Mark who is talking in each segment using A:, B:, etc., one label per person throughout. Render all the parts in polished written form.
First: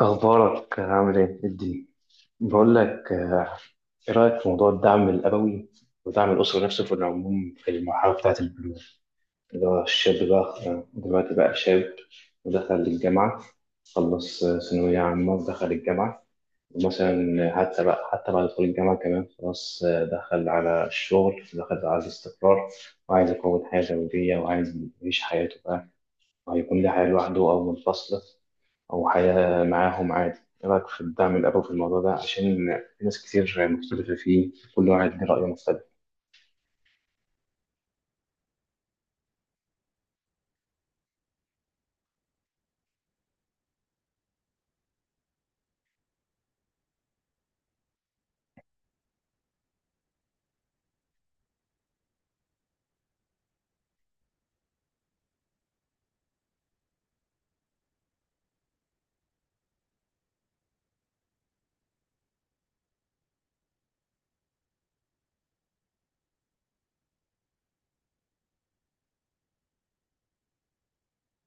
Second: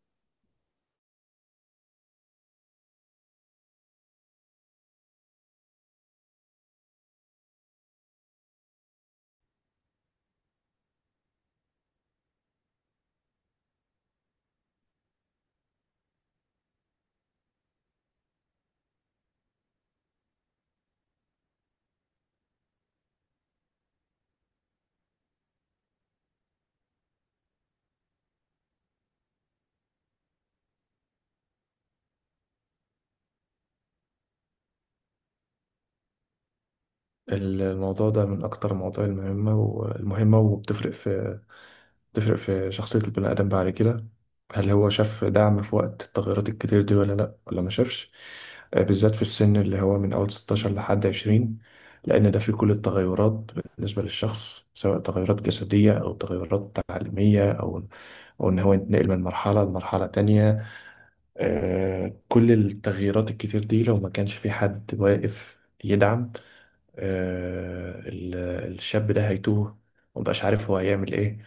A: أخبارك عامل إيه؟ الدين، بقول لك آه، إيه رأيك في موضوع الدعم الأبوي ودعم الأسرة نفسه في العموم في المرحلة بتاعة البلوغ؟ اللي هو الشاب بقى آه، دلوقتي بقى شاب ودخل الجامعة، خلص آه، ثانوية عامة ودخل الجامعة. ومثلا حتى بعد دخول الجامعة كمان خلاص آه، دخل على الشغل، دخل على الاستقرار، وعايز يكون حياة زوجية وعايز يعيش حياته بقى. هيكون ليه حياة لوحده أو منفصلة، أو حياة معاهم عادي؟ إيه رأيك في الدعم الأبوي في الموضوع ده؟ عشان في ناس كتير مختلفة فيه، كل واحد ليه رأي مختلف.
B: الموضوع ده من أكتر المواضيع المهمة وبتفرق في بتفرق في شخصية البني آدم بعد كده. هل هو شاف دعم في وقت التغيرات الكتير دي ولا لأ ولا ما شافش؟ بالذات في السن اللي هو من أول 16 لحد 20، لأن ده فيه كل التغيرات بالنسبة للشخص، سواء تغيرات جسدية أو تغيرات تعليمية أو أو إن هو ينتقل من مرحلة لمرحلة تانية. كل التغييرات الكتير دي لو ما كانش في حد واقف يدعم، آه، ال- الشاب ده هيتوه ومبقاش عارف هو هيعمل ايه.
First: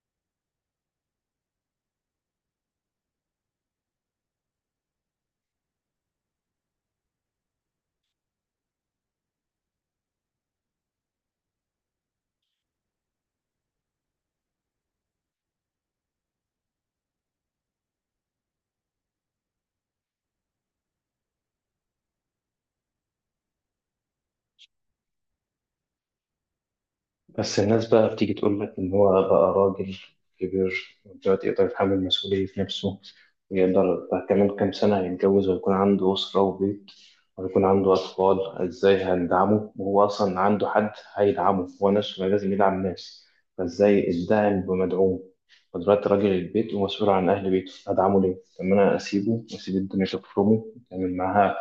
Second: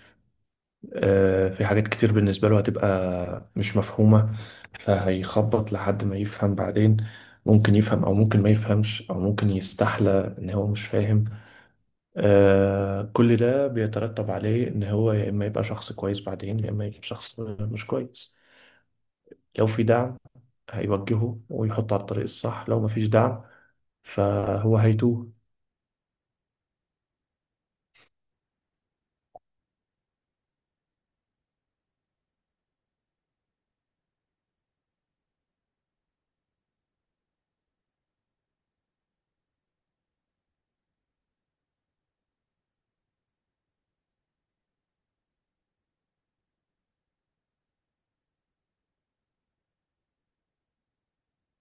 B: في حاجات كتير بالنسبة له هتبقى مش مفهومة، فهيخبط لحد ما يفهم بعدين. ممكن يفهم او ممكن ما يفهمش او ممكن يستحلى ان هو مش فاهم. كل ده بيترتب عليه ان هو يا اما يبقى شخص كويس بعدين يا اما يبقى شخص مش كويس. لو في دعم هيوجهه ويحطه على الطريق الصح، لو مفيش دعم فهو هيتوه.
A: بس الناس بقى بتيجي تقول لك إن هو بقى راجل كبير دلوقتي، يقدر يتحمل مسؤولية نفسه، ويقدر بقى كمان كام سنة يتجوز ويكون عنده أسرة وبيت ويكون عنده أطفال. إزاي هندعمه وهو أصلا عنده حد هيدعمه؟ هو نفسه ما لازم يدعم ناس، فإزاي الداعم بمدعوم؟ ودلوقتي راجل البيت ومسؤول عن أهل بيته، هدعمه ليه؟ طب ما أنا أسيبه وأسيب الدنيا تفرمه وتعمل معاها،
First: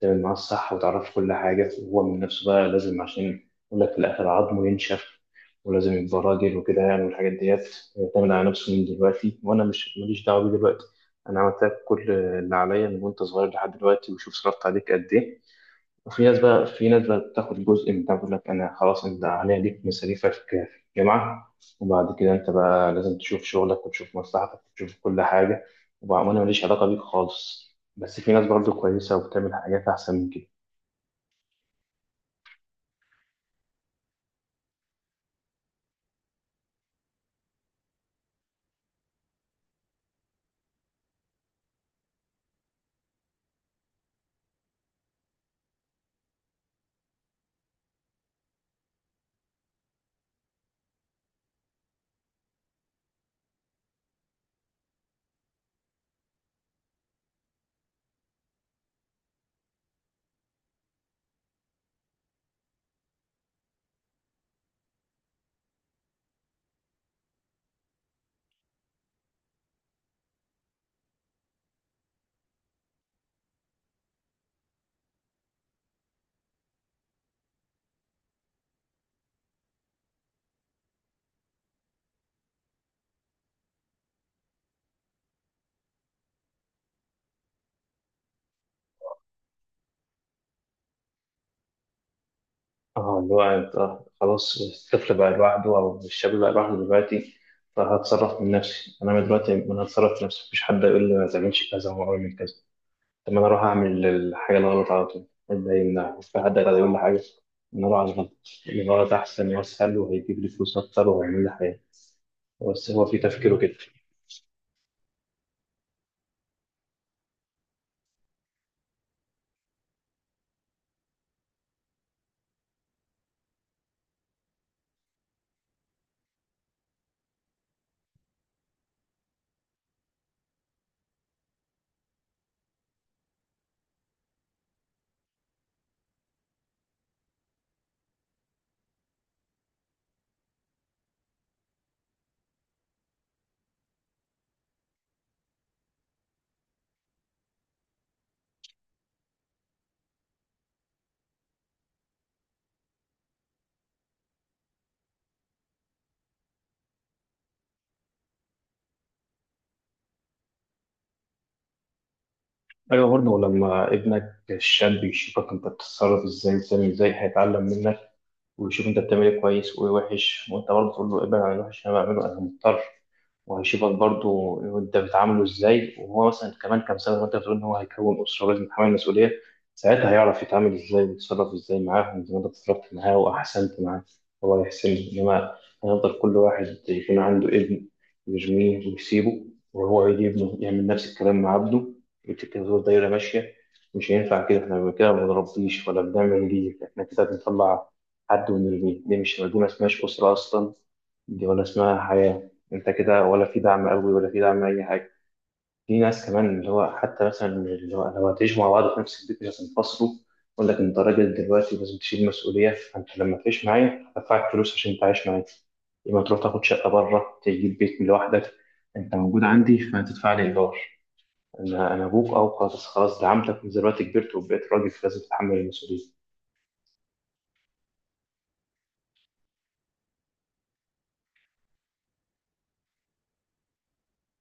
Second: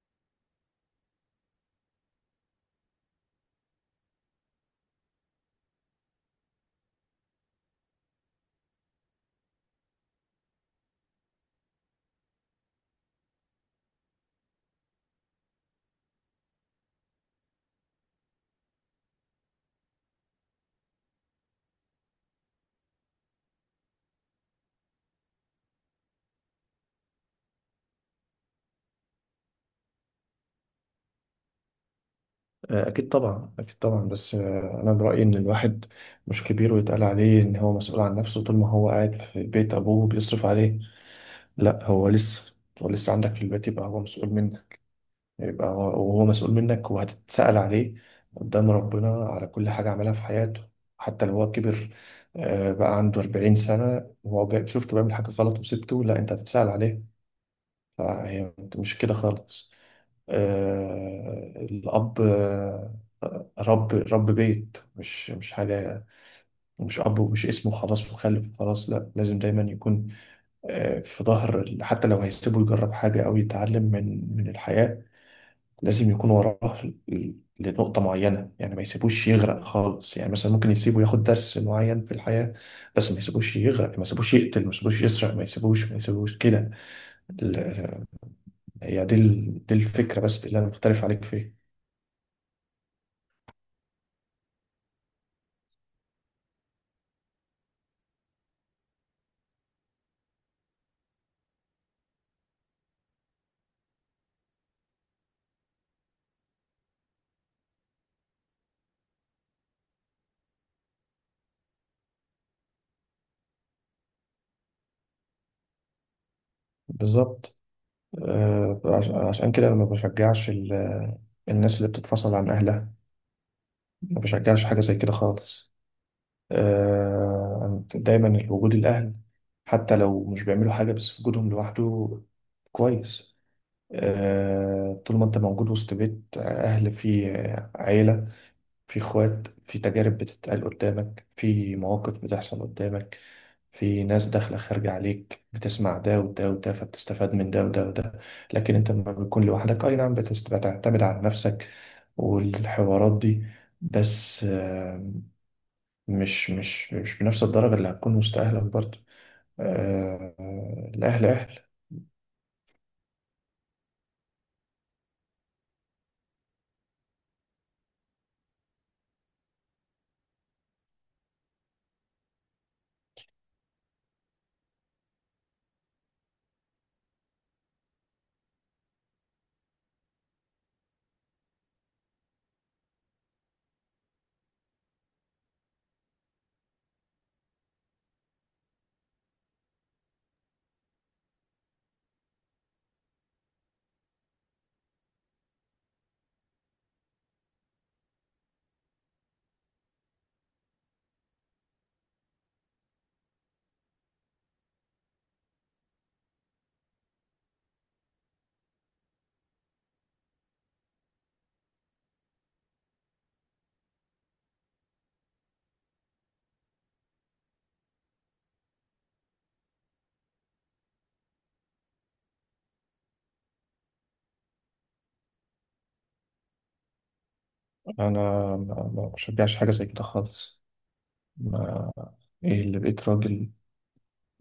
A: تعمل معاه الصح وتعرفه كل حاجة، وهو من نفسه بقى لازم، عشان يقول لك في الآخر عظمه ينشف ولازم يبقى راجل وكده يعني والحاجات ديت. يعتمد على نفسه من دلوقتي وأنا مش ماليش دعوة بيه دلوقتي. أنا عملت لك كل اللي عليا من وأنت صغير لحد دلوقتي، وشوف صرفت عليك قد إيه. وفي ناس بقى، بتاخد جزء من ده، بتقول لك انا خلاص، انت عليا ليك مصاريفك في الجامعه، وبعد كده انت بقى لازم تشوف شغلك وتشوف مصلحتك وتشوف كل حاجه، وبقى انا ماليش علاقه بيك خالص. بس في ناس برضه كويسه وبتعمل حاجات احسن من كده.
B: أكيد طبعا، أكيد طبعا، بس أنا برأيي إن الواحد مش كبير ويتقال عليه إن هو مسؤول عن نفسه طول ما هو قاعد في بيت أبوه بيصرف عليه. لأ، هو لسه هو لسه عندك في البيت، يبقى هو مسؤول منك. يبقى هو وهو مسؤول منك وهتتسأل عليه قدام ربنا على كل حاجة عملها في حياته. حتى لو هو كبر، بقى عنده 40 سنة وهو شفته بيعمل حاجة غلط وسبته، لأ أنت هتتسأل عليه. فهي مش كده خالص. الأب رب بيت، مش حاجة، مش أب ومش اسمه خلاص وخلف وخلاص. لا، لازم دايما يكون في ظهر حتى لو هيسيبه يجرب حاجة أو يتعلم من الحياة، لازم يكون وراه ل- لنقطة معينة. يعني ما يسيبوش يغرق خالص، يعني مثلا ممكن يسيبه ياخد درس معين في الحياة بس ما يسيبوش يغرق، ما يسيبوش يقتل، ما يسيبوش يسرق، ما يسيبوش ما يسيبوش كده. ال- دي الفكرة بس اللي أنا مختلف عليك فيها.
A: اه، اللي هو انت خلاص، الطفل بقى لوحده او الشاب بقى لوحده دلوقتي، فهتصرف من نفسي انا دلوقتي، انا هتصرف من نفسي مفيش حد يقول لي ما تعملش كذا وما اعمل كذا. طب ما انا اروح اعمل الحاجه الغلط على طول، ده يمنع مش في حد هيقدر يقول لي حاجه ان اروح على الغلط، لان الغلط احسن واسهل وهيجيب لي فلوس اكتر وهيعمل لي حاجه. بس هو في تفكيره كده.
B: بالظبط. عشان كده أنا ما بشجعش الناس اللي بتتفصل عن أهلها. ما بشجعش حاجة زي كده خالص. دايما وجود الأهل حتى لو مش بيعملوا حاجة، بس وجودهم لوحده كويس. طول ما أنت موجود وسط بيت أهل، فيه عيلة، فيه إخوات، فيه تجارب بتتقال قدامك، فيه مواقف بتحصل قدامك، في ناس داخلة خارجة عليك، بتسمع ده وده وده فبتستفاد من ده وده وده. لكن انت لما بتكون لوحدك اي نعم بتعتمد على نفسك والحوارات دي، بس مش بنفس الدرجة اللي هتكون وسط أهلك برضه. آه، الأهل أهل.
A: ايوه، برضه لما ابنك الشاب يشوفك انت بتتصرف ازاي وبتعمل ازاي هيتعلم منك، ويشوف انت بتعمل ايه كويس وايه وحش، وانت برضه تقول له ابعد عن الوحش اللي انا بعمله انا مضطر. وهيشوفك برضو انت بتعامله ازاي، وهو مثلا كمان كام سنه وانت بتقول ان هو هيكون اسره لازم يتحمل المسؤوليه، ساعتها هيعرف يتعامل ازاي ويتصرف ازاي معاهم. زي ما انت اتصرفت معاه واحسنت معاه، هو يحسن. انما هيفضل كل واحد يكون عنده ابن يرميه ويسيبه، وهو يجي ابنه يعمل نفس الكلام مع عبده، وتبقى دايره ماشيه. مش هينفع كده، احنا كده ما بنربيش ولا بنعمل ليه. احنا كده بنطلع حد ونرميه؟ دي ما اسمهاش اسره اصلا، دي ولا اسمها حياه. انت كده ولا في دعم قوي ولا في دعم اي حاجه. في ناس كمان اللي هو حتى مثلا اللي هو لو هتعيشوا مع بعض في نفس البيت مش هتنفصلوا، يقول لك انت راجل دلوقتي لازم تشيل مسؤوليه، فانت لما تعيش معايا هدفعك فلوس عشان تعيش معايا. يبقى تروح تاخد شقه بره تجيب بيت لوحدك. انت موجود عندي فهتدفع لي ايجار. انا ابوك، او خلاص خلاص دعمتك من دلوقتي كبرت وبقيت راجل فلازم تتحمل المسؤوليه.
B: أنا ما بشجعش حاجة زي كده خالص. ما إيه اللي بقيت راجل؟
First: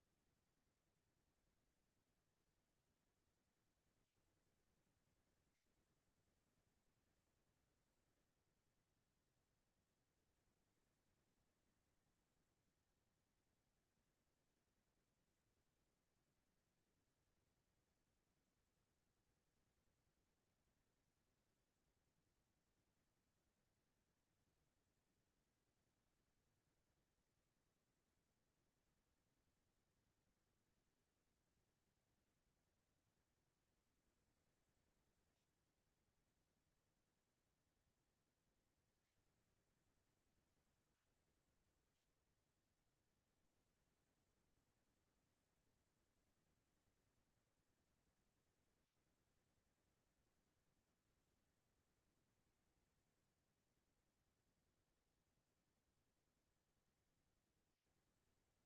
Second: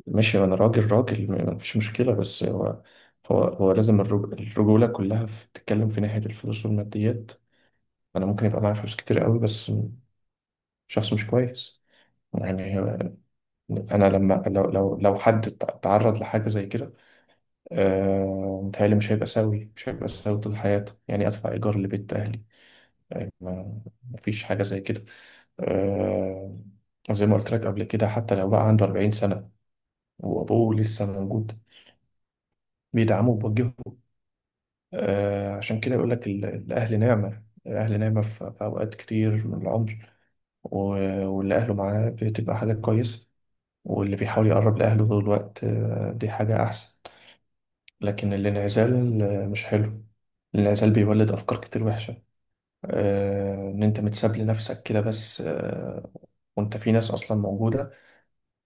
B: ماشي أنا راجل راجل، ما فيش مشكلة، بس هو هو لازم الرجولة كلها بتتكلم في ناحية الفلوس والماديات. انا ممكن يبقى معايا فلوس كتير قوي بس شخص مش كويس يعني. انا لما لو لو حد تعرض لحاجه زي كده، متهيألي مش هيبقى سوي، مش هيبقى سوي طول حياته. يعني ادفع ايجار لبيت اهلي؟ ما مفيش حاجه زي كده. آه، زي ما قلت لك قبل كده، حتى لو بقى عنده 40 سنه وابوه لسه موجود بيدعمه وبيوجهه. عشان كده يقول لك الاهل نعمه، الاهل نعمه في في اوقات كتير من العمر. واللي اهله معاه بتبقى حاجات كويسه، واللي بيحاول يقرب لأهله طول الوقت، دي حاجة أحسن. لكن الانعزال مش حلو. الانعزال بيولد أفكار كتير وحشة. إن أنت متساب لنفسك كده، بس وأنت في ناس أصلا موجودة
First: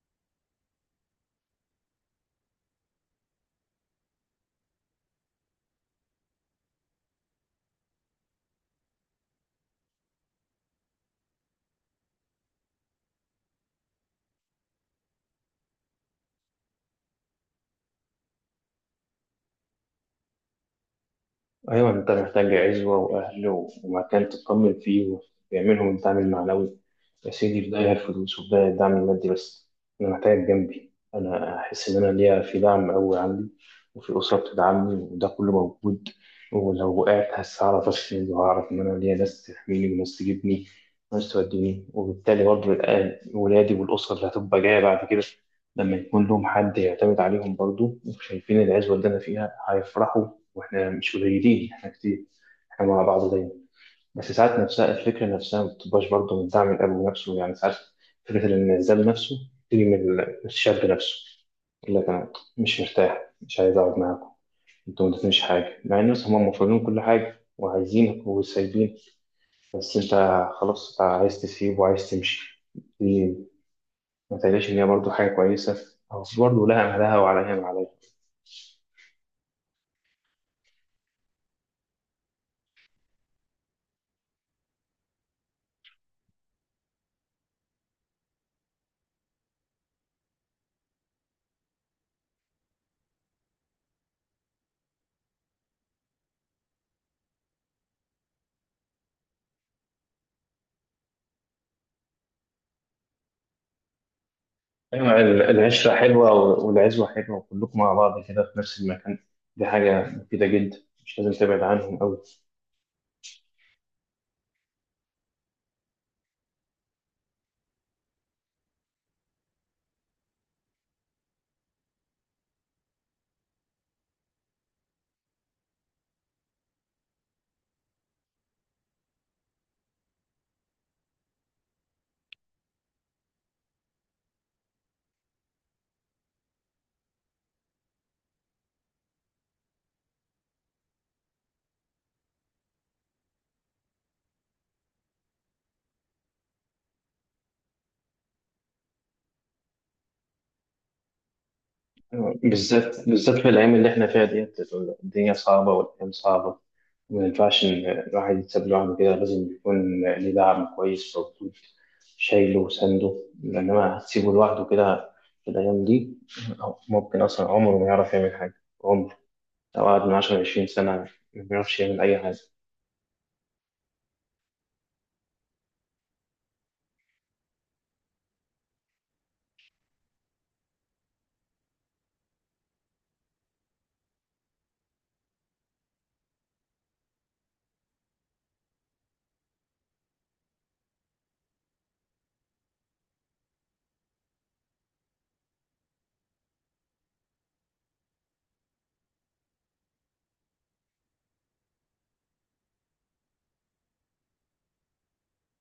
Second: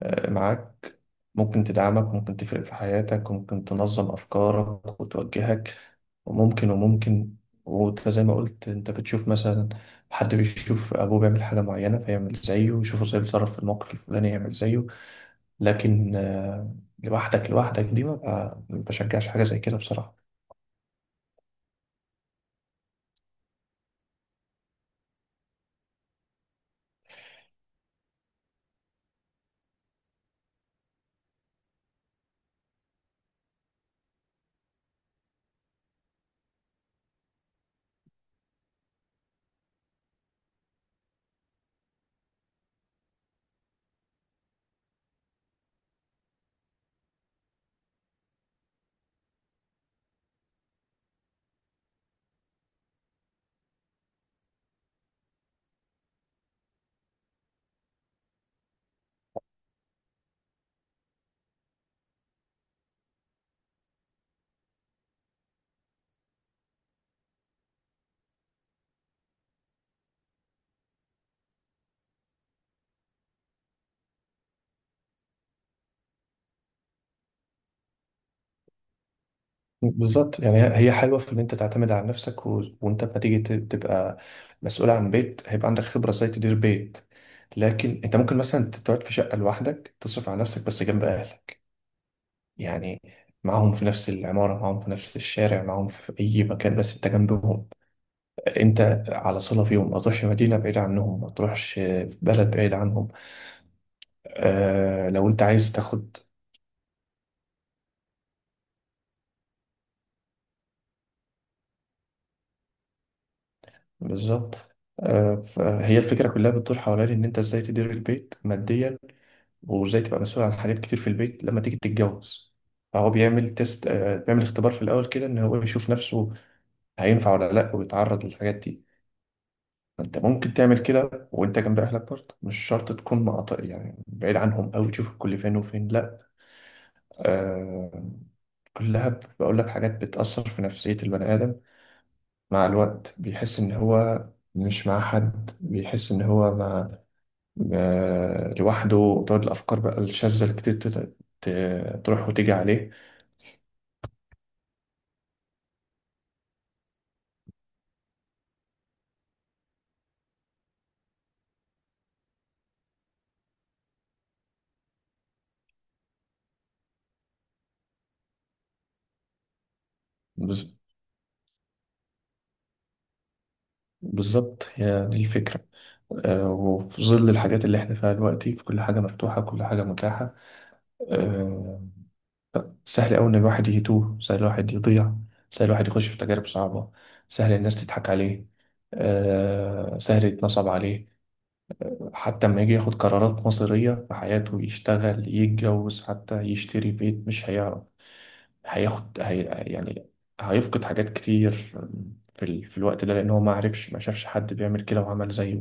B: معاك، ممكن تدعمك وممكن تفرق في حياتك وممكن تنظم أفكارك وتوجهك، وممكن وممكن. وانت زي ما قلت، انت بتشوف مثلا حد بيشوف ابوه بيعمل حاجه معينه فيعمل زيه، ويشوفه ازاي بيتصرف في الموقف الفلاني يعمل زيه. لكن لوحدك دي ما بشجعش حاجة زي كده بصراحة.
A: أيوة، أنت محتاج عزوة وأهل ومكان تطمن فيه ويعملهم الدعم المعنوي. يا سيدي، في داهية الفلوس وفي داهية الدعم المادي، بس أنا محتاج جنبي، أنا أحس إن أنا ليا في دعم قوي عندي وفي أسرة بتدعمني، وده كله موجود. ولو وقعت هعرف أسند، وهعرف إن أنا ليا ناس تحميني وناس تجيبني وناس توديني. وبالتالي برضه ولادي والأسرة اللي هتبقى جاية بعد كده لما يكون لهم حد يعتمد عليهم برضه وشايفين العزوة اللي أنا فيها هيفرحوا. واحنا مش قليلين، احنا كتير، احنا مع بعض دايما. بس ساعات نفسها الفكرة نفسها ما بتبقاش برضه من دعم الأب نفسه يعني. ساعات فكرة الانعزال نفسه تيجي من الشاب نفسه، يقول لك أنا مش مرتاح، مش عايز أقعد معاكم، أنتوا ما ادتنيش حاجة، مع إن مثلا هم مفروضين كل حاجة وعايزينك وسايبين، بس أنت خلاص أنت عايز تسيب وعايز تمشي. دي ما تقلقش، إن هي برضه حاجة كويسة، أو برضه لها أهلها وعليها ما عليها.
B: بالظبط. يعني هي حلوة في إن أنت تعتمد على نفسك و... وأنت لما تيجي تبقى مسؤول عن بيت، هيبقى عندك خبرة إزاي تدير بيت. لكن أنت ممكن مثلا تقعد في شقة لوحدك تصرف على نفسك بس جنب أهلك يعني، معاهم في نفس العمارة، معاهم في نفس الشارع، معاهم في أي مكان بس أنت جنبهم، أنت على صلة فيهم. ما تروحش مدينة بعيدة عنهم، ما تروحش في بلد بعيد عنهم. آه
A: أيوة،
B: لو أنت عايز
A: العشرة
B: تاخد.
A: حلوة والعزوة حلوة وكلكم مع بعض كده في نفس المكان، دي حاجة مفيدة جدا، مش لازم تبعد عنهم أوي.
B: بالظبط. فهي الفكرة كلها بتدور حوالين إن أنت إزاي تدير البيت ماديا، وإزاي تبقى مسؤول عن حاجات كتير في البيت لما تيجي تتجوز. فهو بيعمل تيست، بيعمل اختبار في الأول كده، إن هو يشوف نفسه هينفع ولا لأ ويتعرض للحاجات دي. فأنت ممكن تعمل كده وأنت جنب أهلك برضه، مش شرط تكون مقاطع يعني بعيد عنهم أوي، تشوف الكل فين وفين، لأ. آه، كلها بقول لك حاجات بتأثر في نفسية البني آدم. مع الوقت بيحس إن هو مش مع حد، بيحس إن هو مع لوحده، تقعد الأفكار بقى الشاذة اللي كتير تروح
A: أيوة،
B: وتيجي عليه.
A: بالذات في الأيام اللي إحنا فيها ديت، الدنيا صعبة والأيام صعبة، ما ينفعش إن الواحد يتساب لوحده كده، لازم يكون ليه دعم كويس موجود شايله وسنده. لأنما هتسيبه لوحده كده في الأيام دي، ممكن أصلا عمره ما يعرف يعمل حاجة. عمره لو قعد من 10 لعشرين
B: بز-
A: سنة ما بيعرفش يعمل أي حاجة.
B: بالظبط، هي دي الفكرة. وفي ظل الحاجات اللي احنا فيها دلوقتي، في كل حاجة مفتوحة كل حاجة متاحة، آه، سهل أوي إن الواحد يتوه، سهل الواحد يضيع، سهل الواحد يخش في تجارب صعبة، سهل الناس تضحك عليه، سهل يتنصب عليه. حتى لما يجي ياخد قرارات مصيرية في حياته، يشتغل، يتجوز، حتى يشتري بيت، مش هيعرف هياخد هي يعني هيفقد حاجات كتير في, في الوقت ده، لأن هو ما عرفش، ما شافش حد بيعمل كده وعمل زيه،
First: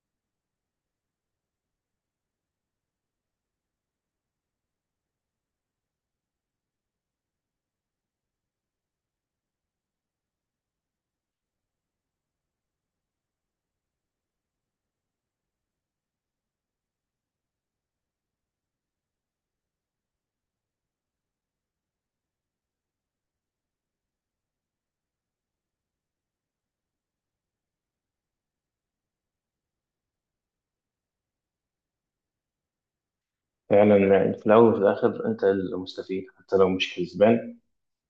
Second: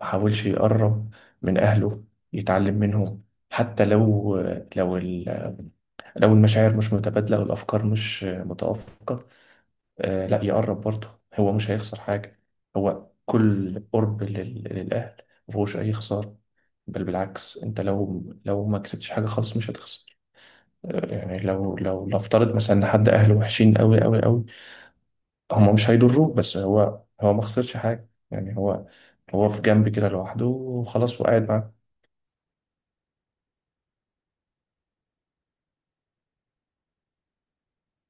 B: ما حاولش يقرب من أهله يتعلم منهم. حتى لو لو ال... لو المشاعر مش متبادلة والأفكار مش متوافقة، آه لا يقرب برضه، هو مش هيخسر حاجة. هو كل قرب للأهل مفهوش أي خسارة، بل بالعكس. أنت لو لو ما كسبتش حاجة خالص مش هتخسر. يعني لو نفترض مثلا ان حد اهله وحشين قوي قوي قوي، هم مش هيضروك، بس هو ما خسرش حاجه يعني، هو هو في جنب كده لوحده وخلاص وقاعد معاك.
A: فعلا، يعني في الأول وفي الآخر أنت المستفيد، حتى لو مش كسبان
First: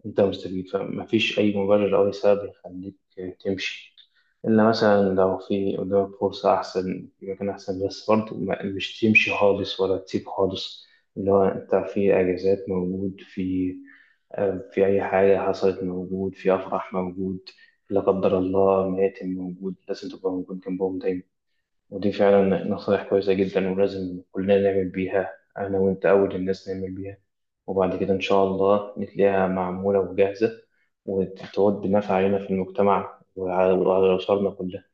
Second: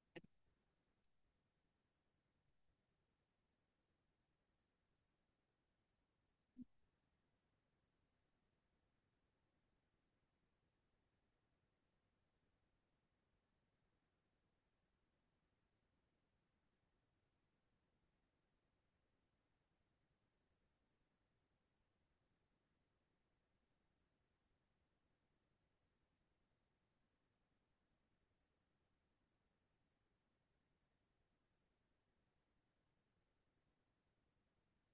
A: أنت مستفيد، فمفيش أي مبرر أو أي سبب يخليك تمشي، إلا مثلا لو في قدامك فرصة أحسن في مكان أحسن. بس برضه مش تمشي خالص ولا تسيب خالص. اللي هو أنت في أجازات موجود، في أي حاجة حصلت موجود، في أفراح موجود، لا قدر الله ميتم موجود. لازم تبقى موجود جنبهم دايما. ودي فعلا نصايح كويسة جدا ولازم كلنا نعمل بيها، أنا وأنت أول الناس نعمل بيها، وبعد كده إن شاء الله نتلاقيها معمولة وجاهزة وتعود بنفع علينا في المجتمع وعلى وعلى أسرنا كلها.